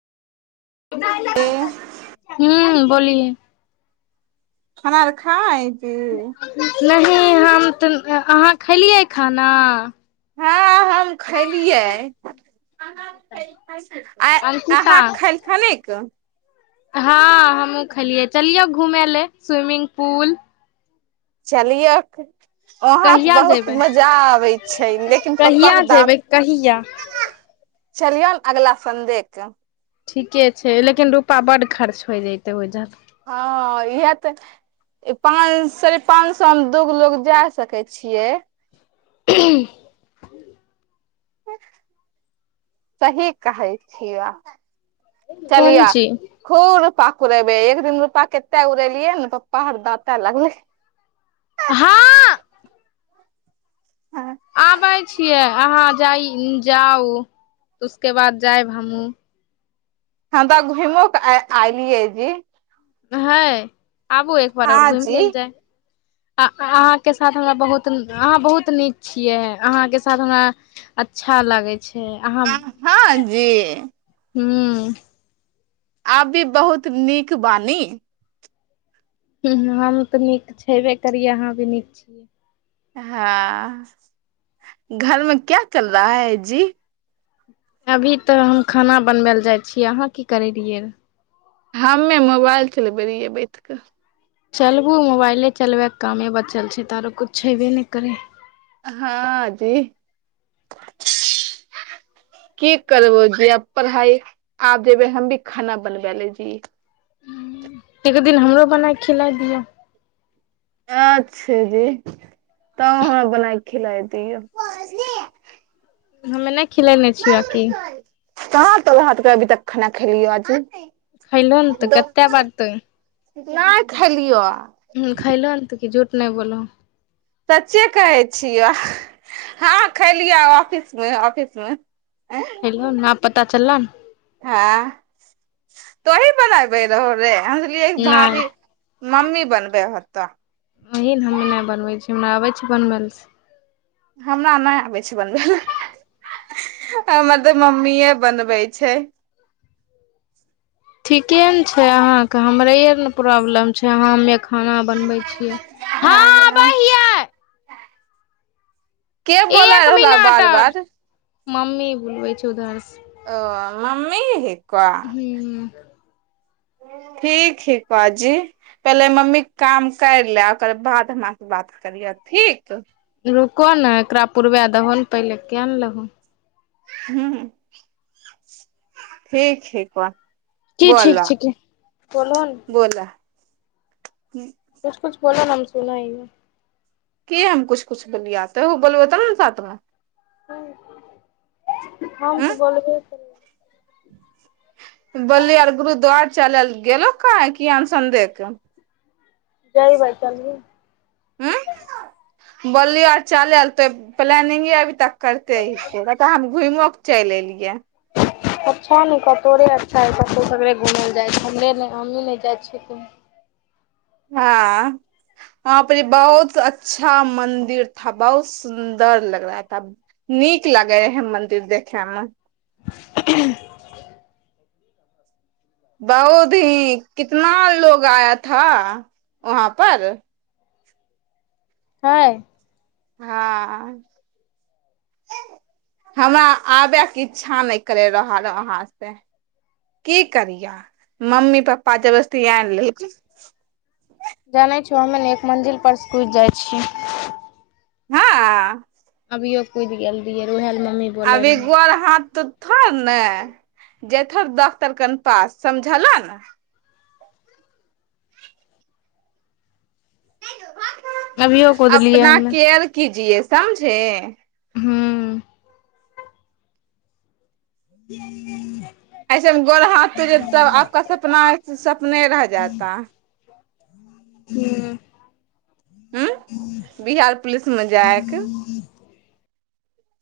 खाना हू बोलि खाना खाय पी [inaudible] नहि हम तऽ अहाँ खेलियै खाना खलियै अंकिता अहाँ खलखन हँ हमहूँ खेलियै चलियौ घूम ल स्विमिंग पूल चलििय वहाँ तऽ कहिया बहुत जेबै मजा आबै छै लेकिन पप्पा कहिया के दाँत जेबै कहिया चलियौन अगला सऺडे क ठीके छै लेकिन रुपा बड खर्च होइ जतै ओहिज हँ इह तऽ पाँच साढ़े पाँच सएमे दू गो लोग जा सकै छियै [unintelligible] सही कहै छिय कोन चलिया चीज खूब रूपा उड़ेबे एक दिन रुपा कते उड़ेलियै ने पप्पा हरदते लगलै ह हँ आबै छियै अहाँ जाइ जाउ उसके बाद जायब हमहूँ हम तऽ घुमो कऽ आ अयलियै जी ह आबू एक बार आओर हँ घुमि जी लेल ल जाइ अहाँके साथ हमरा बहुत अहाँ बहुत नीक छियै अहाँके साथ हमरा अच्छा लागै छै अहाँ हँ जी हूँ आब भी बहुत नीक बानी। ह हम तऽ नीक छेबे करियै अहाँ भी नीक छियै। [inaudible] हँ घरमे क्या चल रहा है जी [inaudible] अभी तऽ हम खाना बनबै लए जाइ छियै अहाँ की करै रहियै हमे मोबाइल चलबै रहियै बैठ कऽ चलबू मोबाइले चलबैके कामे बचल छै तऽ आरो किछु छेबे नहि करै हँ जी की करबो जी आब पढ़ाई आब जेबै हम भी खाना बनबै लेय जी एक दिन हमरो बनाक खिला दिअ अच्छा जी त हमरा बना क खिलााय दियऔ। हम नहि खिलाने छिय आ कि। कहाँ तक वहाँ त अभी तक खाना खेलियौ आजी खयलहो ने तऽ कतेक बार तुं नहि खेलिअ हूँ खइलन तऽ कि झूठ नहि बोलहु। स्चे कहै छियौ हँ खलियै ऑफिस मे ऑफिस मे। खैलोह न पता चलअ न हँ तोही बनाबे रहो रे एनलियै ने भाभी नहि मम्मी बनबै हत कुत्ता वही ने हमने नहि बनबै छी हमरा आबै छै बनबै ला सें हमरा नहि आबै छै बनबै ला हमर तऽ मम्मीए बनबै छै ठीके ने छै अहाँके हमरे आर ने प्रॉब्लम छै अहाँ हमे खाना बनबै छियै। आबै हँ हियै के बोल एक रहलौ मिनट बार आओर बार। मम्मी बुलबै छ उधर से। ओ मम्मी क [inaudible] हूँ ठीक है पाजी पहिले मम्मीके काम कर ला ओकर बाद हमर से बात करिह ठीक रुक ने एकरा पुरवा दहो ने पहिले क ने लहो हूँ ठीक हइ क की ठीक छिक बलन। हूँ कछ बोलो न हम सुन हिय की हम कुछ कुछ बोलिियाते बोलबे ते ने ने साथमे। हूँ हँ त हूँ बोलबे करय बोलली आर गुरुद्वार चलेल गेलो काहे कि सन्डे के जाइ भइ चल [inaudible] हूँ बोललियौ आ चलैला त प्लानिंगे अभी तक करते हऽ ताबे हम घुइमो क चलि एलियऐ अच्छा ने कतोरे अच्छा हइ कतहु सगरे घूमय लए जाइ छ हमरे नहि हमहीँ नहि जाइ छियै कहीं [inaudible] हँ वहाँ पर ई बहुत अच्छा मंदिर था बहुत सुन्दर लग रहा था [inaudible] नीक लागे रहै मंदिर देखे मे [inaudible] [inaudible] बहुत ही कितना लोग आया था वहाँ पर [inaudible] हय हँ हमरा आबयके इच्छा नहि करि रहल वहाँ से की करियै मम्मी पपा जबरदस्ती आइन लेल को जानै छयौ हमे ने एक मंजिल पर कुदि जाइ छियै हँ अ अभीयौ कुद गेल रियै ओहा ला मम्मी बोले अभी रहै गोर हाथ टूटतऽथो ने जेथह डॉक्टर कन पास समझल ने [inaudible] अभियो [inaudible] कुदलियै अपना हमे केयर कीजिए [inaudible] समझे [inaudible] हूँ ह [inaudible] ऐसेमे गोड़ हाथ टूट तो जे [inaudible] तब आपका सपना सपने रह जाता [inaudible] हूँ हूँ बिहार पुलिस मे जाएक